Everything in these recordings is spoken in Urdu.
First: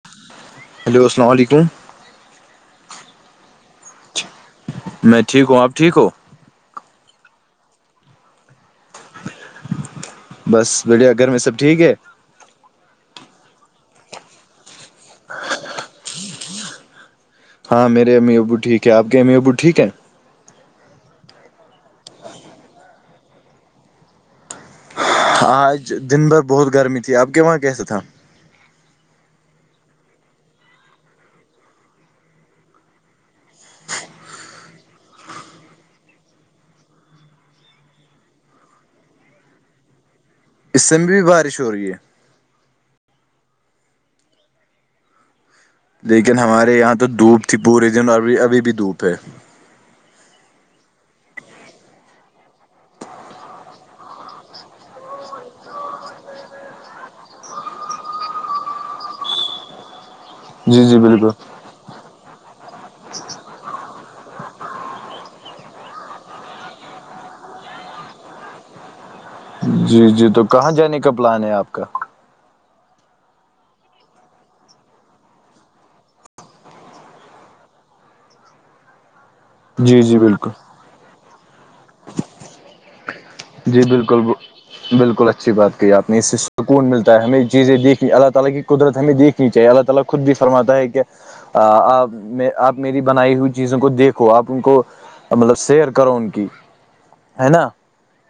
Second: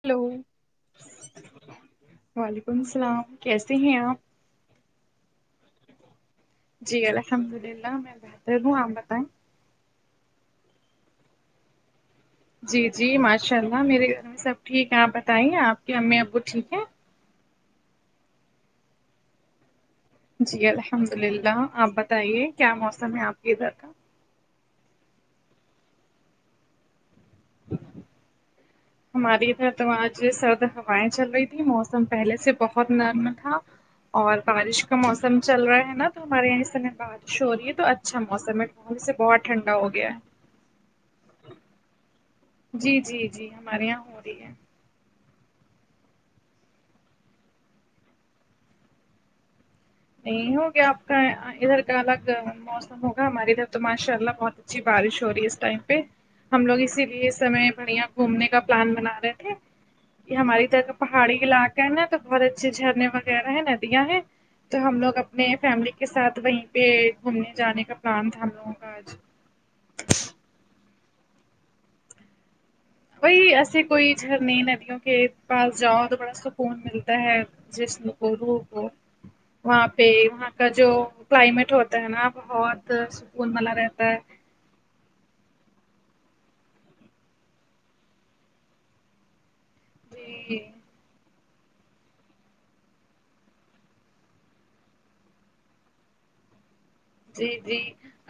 ہیلو ہیلو السلام علیکم وعلیکم السلام کیسے ہیں آپ میں ٹھیک ہوں آپ ٹھیک ہو جی الحمد للہ میں بہتر ہوں آپ بتاؤ بس بڑیا گھر میں سب ٹھیک ہے جی جی ماشاء اللہ میرے گھر میں سب ٹھیک ہے آپ بتائیے آپ کی امی ابو ٹھیک ہے ہاں میرے امی ابو ٹھیک ہے آپ کے امی ابو ٹھیک ہیں جی الحمد للہ آپ بتائیے کیا موسم ہے آپ کے ادھر کا آج دن بھر بہت گرمی تھی آپ کے وہاں کیسا تھا ہماری ادھر تو آج سرد ہوائیں چل رہی تھی موسم پہلے سے بہت نرم تھا اور بارش کا موسم چل رہا ہے نا تو ہمارے یہاں اس سمے بارش ہو رہی ہے تو اچھا موسم ہے سے بہت ٹھنڈا ہو گیا ہے اس سمے بھی بارش ہو رہی ہے جی جی جی ہمارے یہاں ہو رہی ہے لیکن ہمارے یہاں تو دھوپ تھی پورے دن ابھی ابھی بھی دھوپ ہے نہیں ہوگیا آپ کا ادھر کا الگ موسم ہوگا ہمارے ادھر تو ماشاء اللہ بہت اچھی بارش ہو رہی ہے اس ٹائم پہ ہم لوگ اسی لیے اس سمے بڑھیا گھومنے کا پلان بنا رہے تھے یہ ہماری جی طرح جی پہاڑی بالکل علاقے ہے نا تو بہت اچھے جھرنے وغیرہ ہیں ندیاں ہیں تو ہم لوگ اپنے فیملی کے ساتھ وہیں پہ گھومنے جانے کا پلان تھا ہم لوگوں کا آج جی جی تو کہاں جانے کا پلان ہے آپ کا وبی ایسے کوئی جھرنے ندیوں کے پاس جاؤ تو بڑا سکون ملتا ہے جسم کو روح کو وہاں جی پہ جی وہاں بالکل کا جو کلائمیٹ ہوتا ہے نا بہت سکون والا جی رہتا ہے بالکل بالکل اچھی بات کہی آپ نے اس سے سکون ملتا ہے ہمیں چیزیں دیکھنی اللہ تعالی کی قدرت ہمیں دیکھنی چاہیے اللہ اللہ خود بھی جی فرماتا ہے کیا آپ میں آپ میری بنائی ہوئی چیزوں کو دیکھو آپ ان کو مطلب سیر کرو ان کی جی ہے نا جی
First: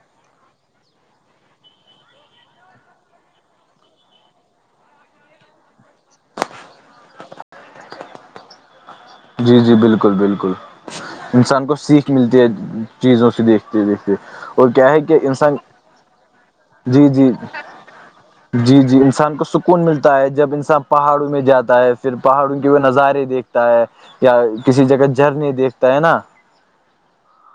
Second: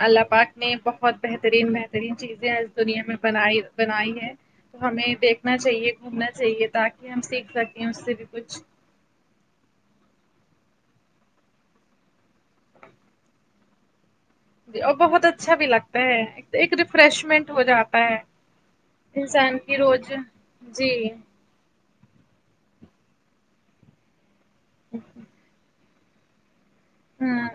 اللہ پاک نے بہت بہترین بہترین چیزیں اس دنیا میں بنائی بنائی ہے تو ہمیں دیکھنا چاہیے گھومنا چاہیے تاکہ ہم سیکھ سکیں اس سے بھی کچھ جی جی بالکل بالکل انسان کو سیکھ ملتی ہے چیزوں سے دیکھتے دیکھتے جی کیا اور ہے کہ بہت اچھا انسان بھی لگتا ہے ایک جی جی ریفریشمنٹ ہو جاتا ہے جی جی انسان کو کی سکون روز ملتا ہے جب انسان جی پہاڑوں میں جاتا ہے پھر پہاڑوں کے وہ نظارے دیکھتا ہے یا کسی جگہ جھرنے دیکھتا ہے نا ہوں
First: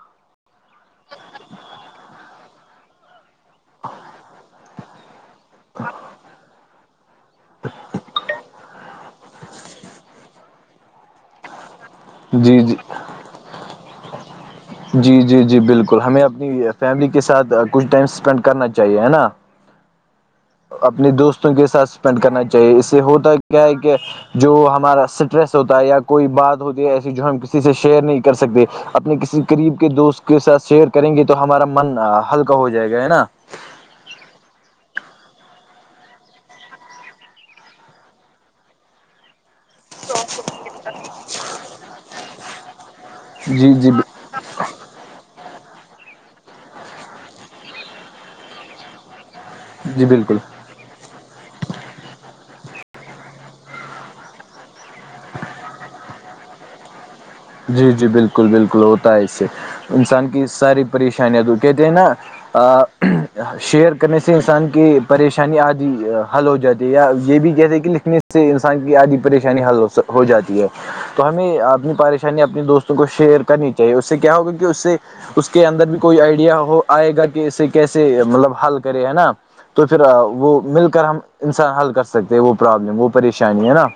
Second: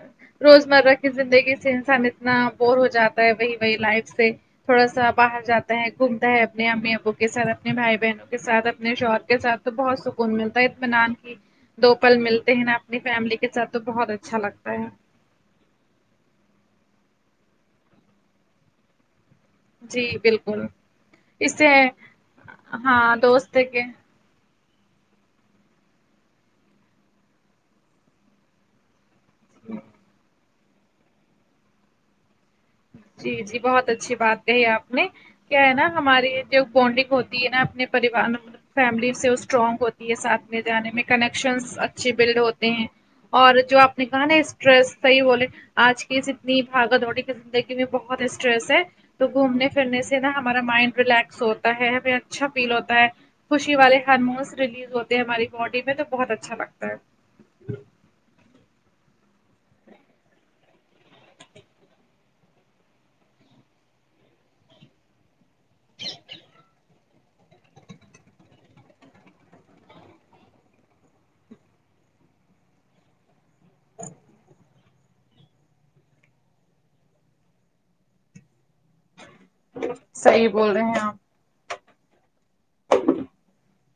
روزمرہ کی زندگی سے انسان اتنا بور ہو جات وہی وہی لائف سے تھوڑا سا باہر جاتا ہے گھومتا ہے اپنے امی ابو کے ساتھ اپنے بھائی بہنوں کے ساتھ اپنے شوہر کے ساتھ تو بہت سکون ملتا ہے اطمنان کی دو پل ملتے جی ہیں نا جی اپنی فیملی کے ساتھ تو بہت اچھا لگتا ہے جی جی جی بالکل ہمیں اپنی فیملی کے ساتھ کچھ ٹائم اسپینڈ کرنا چاہیے ہے نا جی بل اپنے دوستوں کے ساتھ اسپینڈ کرنا چاہیے اس سے ہاں ہوتا دوست کیا ہے کے کہ جو ہمارا اسٹریس ہوتا ہے یا کوئی بات ہوتی ہے ایسی جو ہم کسی سے شیئر نہیں کر سکتے اپنے کسی قریب کے دوست کے ساتھ شیر کریں گے تو ہمارا من ہلکا ہو جائے گا ہے نا جی جی بہت اچھی بات کہی آپ نے کیا ہے نا ہماری جو بڈنگ ہوتی ہے نا اپنے پریوار فیملی سے وہ اسٹرانگ ہو ساتھ لے جانے میں کنیکشنس اچھے بلڈ ہوتے ہیں اور جی جو جی آپ نے کہا نا اسٹریس صحیح بولے آج کی اتنی بھاگا دوڈی کی زندگی بہت اسٹریس ہے تو گھومنے پھرنے جی سے نا بالکل ہمارا مائنڈ ریلیکس ہو تا ہے ابھی اچھا فیل ہوتا ہے خوشی والے ہارمونس ریلیز ہوتے ہیں ہماری باڈی میں تو بہت اچھا لگتا ہے جی جی بالکل بالکل ہوتا ہے اس سے انسان کی ساری پریشانیاں تو کہتے ہیں نا شیئر کرنے سے انسان کی پریشانی آدھی حل ہو جاتی یا یہ بھی کہتے ہیں کہ لکھنے سے انسان کی آدھی پریشانی حل ہو جاتی ہے تو ہمیں اپنی پریشانی اپنے دوستوں کو شیئر کرنی چاہیے اس سے کیا ہوگا کہ اس سے اس کے اندر بھی کوئی آئیڈیا ہو آئے گا کہ اسے کیسے مطلب حل کرے ہے نا تو پھر صحیح وہ بول رہے مل ہیں کر آپ ہم انسان حل کر سکتے وہ پرابلم وہ پریشانی ہے نا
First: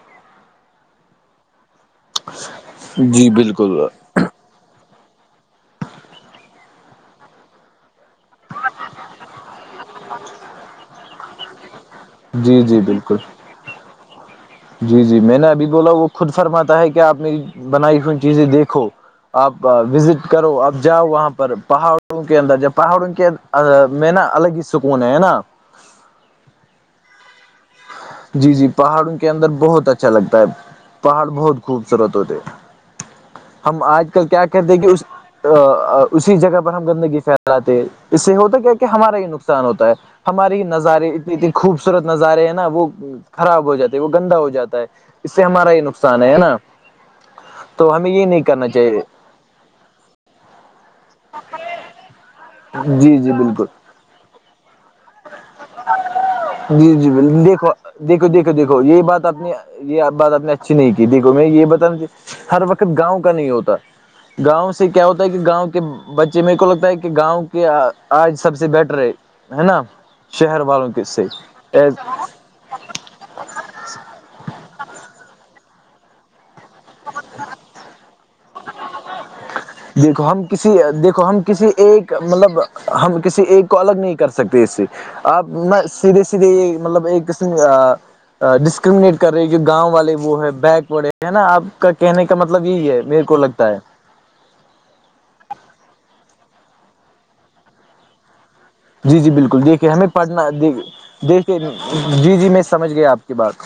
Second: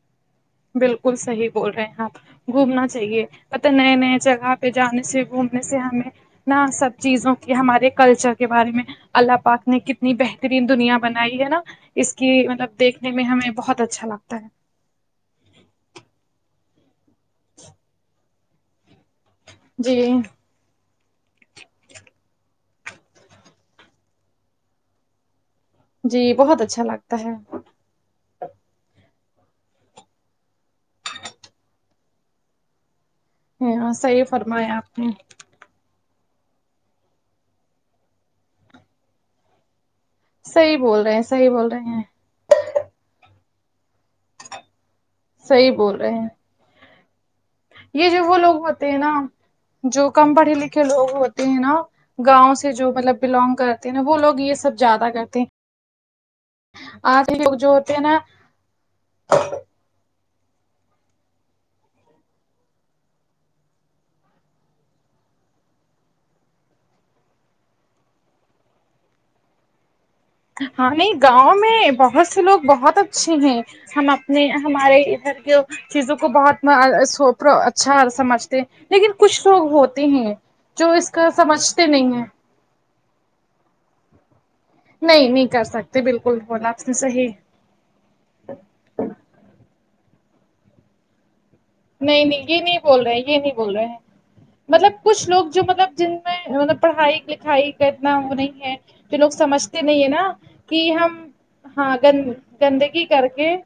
بالکل صحیح بول رہے ہیں آپ گھومنا چاہیے جی پتہ بالکل نئے نئے جگہ پہ جانے سے گھومنے سے ہمیں نہ سب چیزوں کی ہمارے کلچر کے بارے میں اللہ پاک نے کتنی بہترین دنیا بنائی ہے نا اس کی جی مطلب جی دیکھنے بالکل میں ہمیں بہت اچھا لگتا ہے جی جی میں نے ابھی بولا وہ خود فرماتا ہے کہ آپ میری بنائی ہوئی چیزیں دیکھو آپ جی وزٹ کرو آپ جاؤ وہاں پر پہاڑوں کے اندر جا پہاڑوں کے میں نا الگ ہی سکون ہے نا جی بہت اچھا لگتا ہے جی جی پہاڑوں کے اندر بہت اچھا لگتا ہے پہاڑ بہت خوبصورت ہوتے ہم ہاں آج صحیح کل کیا فرمایا کہتے کہ آپ اس نے اسی جگہ پر ہم گندگی پھیلاتے اس سے ہوتا ہے کیا کہ ہمارا یہ نقصان ہوتا ہے ہمارے ہی صحیح بول نظارے رہے ہیں اتنی صحیح اتنی بول رہے خوبصورت نظارے ہیں نا وہ خراب ہو جاتی ہے وہ گندا ہو جاتا ہے اس سے ہمارا صحیح ہی بول رہے نقصان ہیں ہے ہے نا تو ہمیں جو یہ وہ نہیں لوگ کرنا ہوتے ہیں چاہیے نا جو کم پڑھے لکھے لوگ ہوتے ہیں نا گاؤں سے جو مطلب جی جی بلونگ بالکل کر تے ہے نہ وہ لوگ یہ سب زیادہ کرتے ہیں جی جی آج لوگ جو دیکھو ہوتے ہیں نا دیکھو دیکھو دیکھو یہ بات آپ نے یہ بات آپ نے اچھی نہیں کی دیکھو میں یہ بتانا ہر وقت گاؤں کا نہیں ہوتا گاؤں سے کیا ہوتا ہے کہ گاؤں کے بچے میرے کو لگتا ہے کہ گاؤں کے آج سب سے بیٹر ہے ہے نا شہر ہاں والوں کے نہیں گاؤں سے میں بہت سے لوگ بہت اچھے ہیں ہم اپنے ہمارے ادھر کی چیزوں کو بہت سوپرو اچھا سمجھتے لیکن کچھ لوگ ہوتے دیکھو ہیں ہم کسی جو اس دیکھو کا ہم کسی سمجھتے ایک نہیں ہیں مطلب ہم کسی ایک کو الگ نہیں کر سکتے اس سے نہیں آپ نہیں کر نہ سکتے سیدھے بالکل سیدھے بولا یہ آپ نے مطلب ایک صحیح قسم ڈسکرمنیٹ کر رہی جو گاؤں والے وہ ہے بیکورڈ ہے نا آپ کا نہیں کہنے کا نہیں یہ مطلب نہیں یہی ہے بول رہے میرے کو یہ نہیں لگتا بول ہے رہے ہیں مطلب کچھ لوگ جو مطلب جن میں مطلب پڑھائی لکھائی کا اتنا وہ نہیں ہے تو جی لوگ جی بالکل سمجھتے دیکھیے نہیں ہمیں ہے نا پڑھنا دیکھ کی ہم دیکھیے ہاں گند جی جی میں سمجھ گندگی گیا کر آپ کی بات کے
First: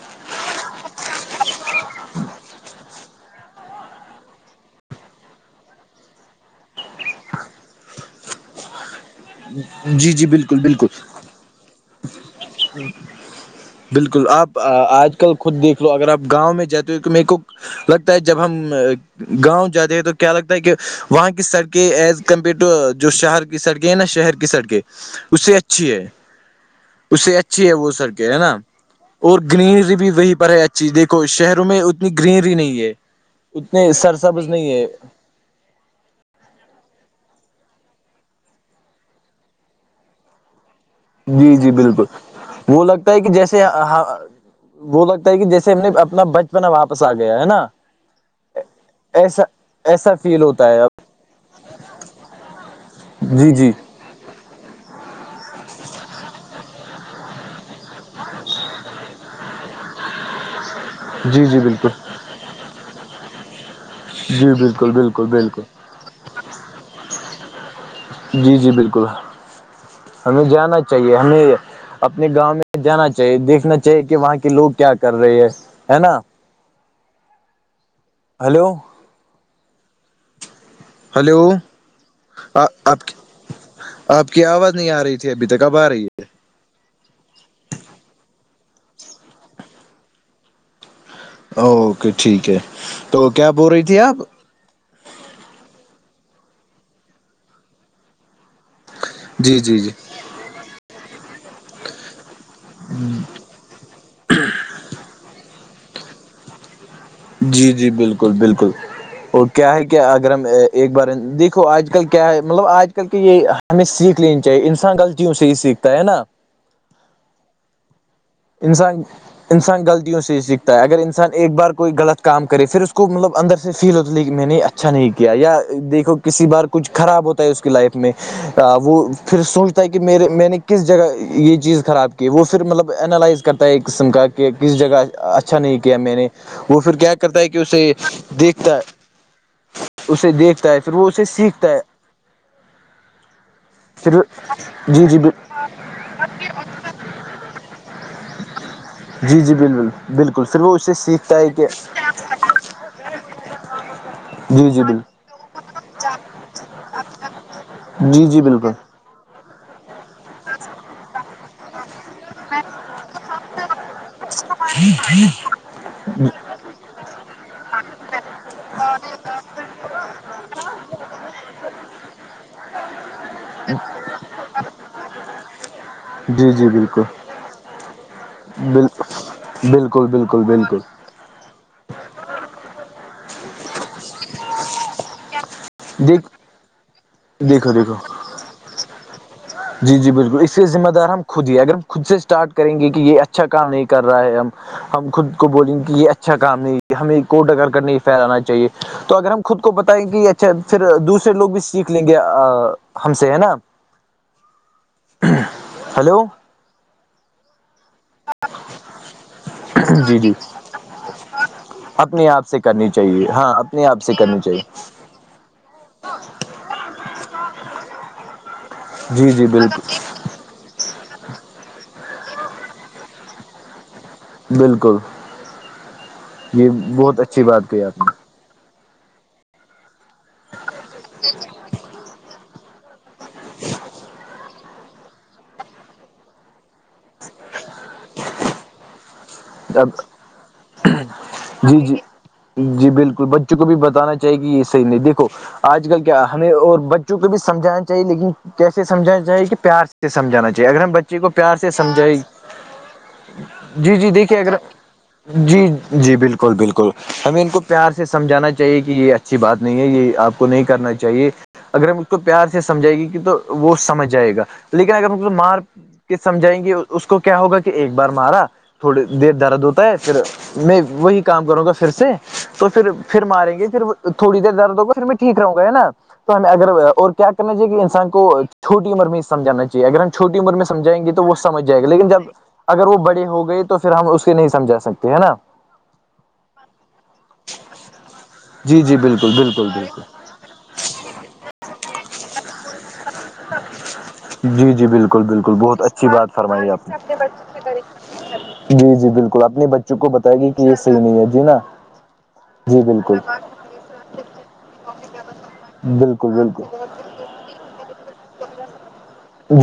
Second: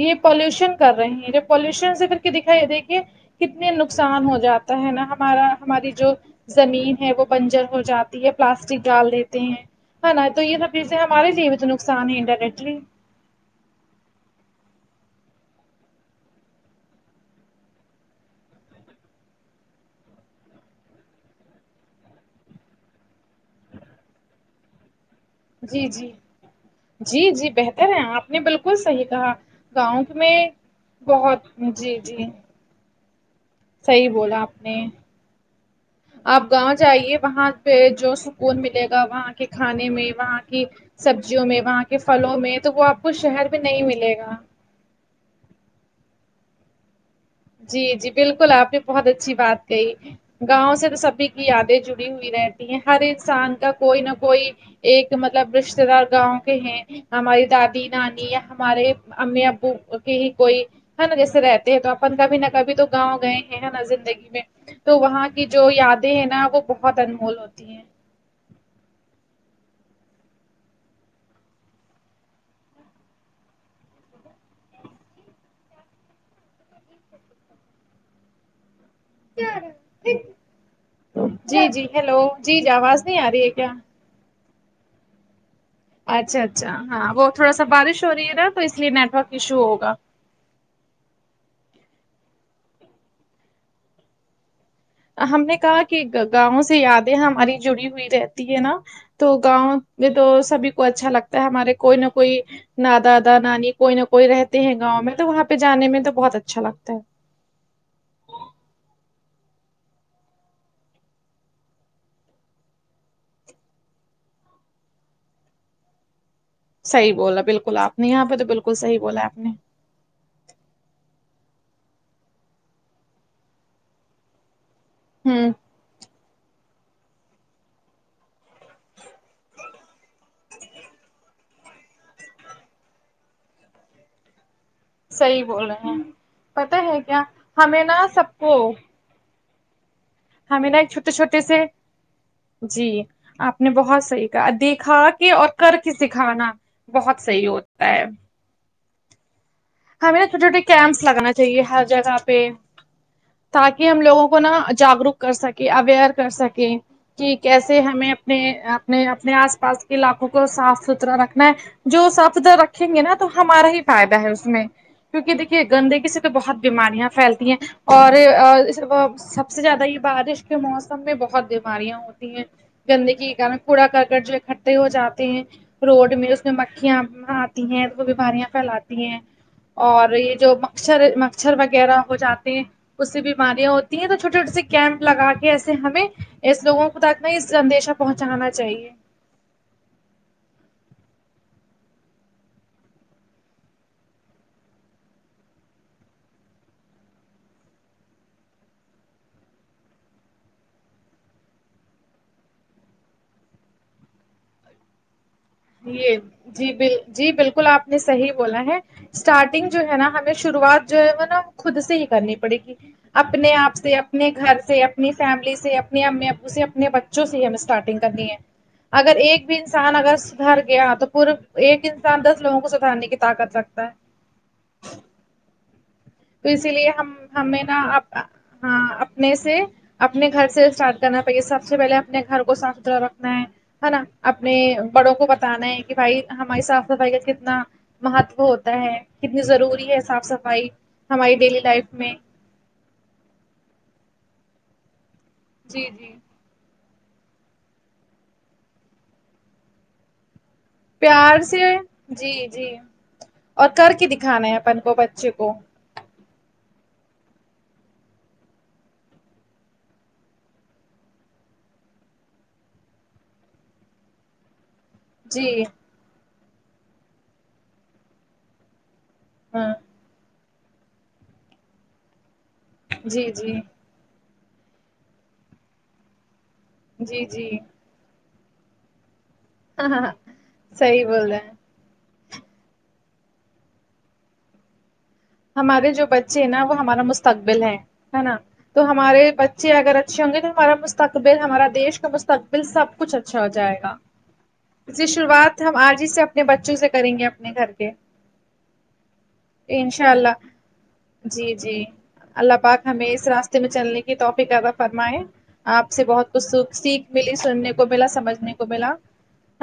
یہ پولوشن کر رہے ہیں جو پولوشن سے پھر دکھائی دیکھیے کتنے نقصان ہو جاتا ہے نا ہمارا ہماری جو زمین ہے وہ بنجر ہو جاتی ہے پلاسٹک ڈال دی جی جی نا تو یہ بالکل سب پھر بالکل سے ہمارے لیے بھی تو نقصان ہے انڈائرکٹلی بالکل آپ آج کل خود دیکھ لو اگر آپ گاؤں میں جاتے ہو تو میرے کو لگتا ہے جب ہم گاؤں جاتے ہیں تو کیا لگتا ہے کہ وہاں کی سڑکیں ایز کمپیئر ٹو جو شہر کی سڑکیں ہیں نا شہر کی سڑکیں اس سے جی اچھی ہے جی اس جی سے جی اچھی ہے وہ بہتر سڑکیں آپ ہے نے نا بالکل صحیح کہا اور گرینری گاؤں بھی وہیں میں پر ہے جی دیکھو بہت شہروں میں جی اتنی جی گرینری نہیں ہے اتنے صحیح بولا سرسبز آپ نہیں نے ہے آپ گاؤں جائیے وہاں پے جو سکون ملے گا وہاں کے کھانے میں وہاں کی سبزیوں جی میں جی وہاں کے بالکل پھلوں میں تو وہ آپ لگتا کو ہے کہ شہر میں جیسے نہیں ملے گا وہ لگتا ہے کی جیسے ہم نے اپنا بچپنا واپس پس آ گیا ہے نا جی جی بالکل آپ نے بہت اچھی ایسا بات کہی ایسا فیل ہوتا گاؤں ہے سے تو سبھی کی یادیں جڑی ہوئی رہتی ہیں ہر اب جی انسان کا جی کوئی نہ کوئی ایک مطلب رشتے دار گاؤں کے ہیں ہماری دادی نانی ہمارے امی ابو کی ہی کوئی ہے نا جیسے جی جی رہتے ہیں بالکل تو اپن کبھی نہ کبھی تو گاؤں گئے ہے نا زندگی میں جی بالکل تو بالکل وہاں کی بالکل جو یادیں ہیں نا وہ بہت انمول ہوتی ہیں جی جی بالکل ہمیں جانا چاہیے ہمیں اپنے گاؤں میں جانا چاہیے دیکھنا چاہیے کہ وہاں کے لوگ کیا کر رہے ہے ہے نا ہیلو ہلو جی جی ہیلو جی جی آواز آپ نہیں آ رہی ہے کیا آپ کی آواز نہیں آ رہی تھی ابھی تک اب آ رہی ہے اچھا اچھا ہاں وہ تھوڑا سا بارش ہو رہی ہےا تو اس لیے نیٹ ورک ایشو ہوگا اوکے ٹھیک ہے تو کیا بول رہی تھی آپ ہم نے کہا کی گاؤں سے یادیں ہماری جڑی ہوئی رہتی ہے نا تو جی گاؤں جی جی میں تو سبھی کو اچھا لگتا ہے ہمارے کوئی نہ کوئی نا دادا نانی کوئی نہ کوئی رہتی ہے گاؤں میں تو وہاں پے جانے میں تو بہت اچھا لگتا ہے جی جی بالکل بالکل اور کیا ہے کیا اگر ہم ایک بار دیکھو آج کل کیا ہے مطلب آج کل کی یے ہمیں سیکھ لینی چاہیے انسان غلطیوں سے ہی سیکھتا ہے نا صحیح بولا بالکل آپ نے یہاں پے تو بالکل صحیح انسان بولا آپ نے انسان غلط طیوں سے سیکھتا ہے اگر انسان ایک بار کوئی غلط کام کرے پھر اس کو مطلب اندر سے فیل ہوتا ہے کی میں نے اچھا نہیں کیا ہوں یا دیکھو کسی بار کچھ خراب ہوتا ہے اس کی لائف میں آ وہ پھر سوچتا ہے کی میرے میں نے کس جگہ یے چیز خراب کی وہ پھر مطلب اینالائز کرتا ہے ایک قسم کا کہ کس جگہ صحیح اچھا بول نہیں رہے کیا ہیں میں نے پت وہ پھر ہے کیا کرتا ہے کی ہمیں اسے نا سب کو دیکھتا ہے اسے ہمیں دیکھتا نا ہے ایک پھر وہ چھوٹے اسے چھوٹے سے سیکھتا ہے جی آپ نے بہت پھر صحیح کہا دیکھا جی جی کہ اور کر کے سکھانا بہت صحیح ہوتا ہے جی جی بالکل ہمیں نا چھوٹے بالکل پھر چھوٹے وہ اس سے کیمپس لگانا سیکھتا ہے چاہیے کہ تاکی ہم لوگوں کو نا جی جی جاگروک کر سکیں اویئرنس کر بالکل سکیں کی کیسے ہمیں جی اپنے جی بالکل اپنے اپنے آس پاس علاقوں کو صاف ستھرا رکھنا ہے جو صاف ستھرا رکھیں گے نا تو ہمارا ہی فائدہ ہے اس میں کیونکہ دیکھیے گندگی سے تو بہت بیماریاں پھیلتی ہیں اور آ یے سب سے زیادہ یے بارش کے موسم میں بہت بیماریاں ہوتی ہیں گندگی کے کوڑا کاکر جو اکٹھے ہو جاتے ہیں روڈ میں اس جی میں جی مکھیاں بالکل آتی ہیں وہ بیماریاں بال پھیلاتی ہیں بالکل اور یہ بالکل جو بالکل مچھر ہے مچ مچھر وغیرہ ہو جاتے ہیں اسی بیماریاں ہوتی ہیں تو چھوٹے اوٹے سے کیمپ لگا کے اس سے ہمیں دیک اس لوگوں کو تک نے یہ دیکھو دیکھو سندیشہ پہنچانا چاہیے جی جی بالکل اس کے ذمہ دار ہم خود ہی اگر ہم خود سے اسٹارٹ کریں گے کہ یہ اچھا کام نہیں کر رہا ہے ہم ہم خود کو بولیں گے کہ یہ اچھا کام نہیں ہے ہمیں کوٹ ادھر کر نہیں پھیلانا چاہے تو اگر ہم خود کو بتائیں گے کہ اچھا پھر دوسرے لوگ بھی سیکھ لیں گے آ ہم سے ہے نا یہ ہلو جی بل جی بالکل آپ نے صحیح بولا ہے اسٹارٹنگ جو ہے نا جی جی ہمیں شروعات جو ہے وہ نا خود سے ہی اپنے کرنی آپ پڑے سے گی کرنی چاہیے ہاں اپنے آپ سے اپنے کرنی گھر سے چاہیے اپنی فیملی سے اپنے امی ابو سے اپنے بچوں سے ہی ہمیں اسٹارٹنگ کرنی ہے اگر جی ایک جی بھی بالکل انسان اگر سدھر گیا تو پورا ایک انسان دس لوگوں کو سدھارنے کی طاقت رکھتا ہے بالکل تو اسی یہ لیے ہم بہت اچھی ہمیں بات نا کہی آپ اب نے ہاں اپنے سے اپنے گھر سے اسٹارٹ کرنا پڑے سب سے پہلے اپنے گھر کو صاف ستھرا رکھنا ہے ہے نا اپنے بڑوں کو بتانا ہے کہ بھائی ہماری صاف صفائی کا کتنا مہتو ہوتا ہے کتنی ضروری اب ہے صاف صفائی ہماری ڈیلی جی لائف جی میں جی بالکل بچوں کو بھی بتانا چاہے کہ یہ صحیح نہیں دیکھو جی آج کل جی کیا ہمیں اور بچوں کو بھی سمجھانا چاہیے لیکن کیسے سمجانا چاہیے کہ پیار سے سے سمجھانا چاہیے اگر ہم بچے کو پیار سے سمجھایں جی جی اور کر جی کے جی دیکھیے دکھانا اگر ہے اپن کو بچے کو جی جی بالکل بالکل ہمیں ان کو پیار سے سمجھانا چاہیے کہ یہ اچھی بات نہیں ہے یہ آپ نہیں کرنا چاہیے اگر ہم اس کو پیار سے سمجھائے گی کہ تو وہ سمجھ جائے گا لیکن اگر ہم کو جی مار کے سمجھائیں گے اس کو کیا ہوگا کہ ایک بار مارا تھوڑی دیر درد ہاں ہوتا ہے پھر میں وہی کام کروں گا پھر سے تو پھر پھر جی جی ماریں گے پھر تھوڑی دیر درد ہوگا پھر میں ٹھیک رہوں گا ہے نا تو ہمیں اگر اور جی کیا جی کرنا چاہیے کہ انسان کو چھوٹی عمر میں سمجھانا چاہیے ہاں اگر ہاں ہم ہاں، چھوٹی عمر میں صحیح سمجھائیںے تو بول وہ رہے ہیں سمجھ جائے گا لیکن جب اگر وہ بڑی ہو گئی تو پھر ہم اس کو نہیں سمجھا سکتے ہیں نا ہمارے جو بچے ہیں نا وہ ہمارا مست تقبل ہے نا جی تو جی ہمارے بالکل بالکل بچے اگر بالکل اچھے ہوں گے تو ہمارا مستق تقبل ہمارا دیش کا مستقبل سب کچھ اچھا ہو جائے گا جی جی اس لیے بالکل بالکل شروعات ہم بہت آج ہی اچھی سے بات اپنے فرمائی بچوں آپ سے نے کریں گے اپنے گھر کے جی جی بالکل اپنے بچوں کو انشاء بتائے اللہ گی کہ یہ صحیح نہیں ہے جی نا جی اللہ جی پاک ہمیں بالکل اس راستے میں چلنے کی توفیق عطا فرمائے آپ سے بالکل بہت کچھ بالکل سیکھ سیکھ ملی سننے کو بلا سمجھنے کو ملا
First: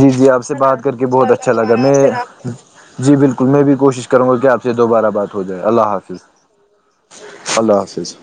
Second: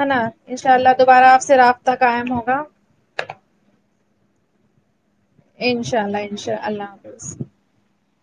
ہے نا جی آپ سے انشاء بات کر اللہ کے بہت دوبارہ آپ اچھا سے لگا رابطہ میں قائم ہوگا جی بالکل میں بھی کوشش کروں گا کہ آپ سے دوبارہ بات ہو جائے اللہ انشاء حافظ انشاء اللہ اللہ حافظ اللہ حافظ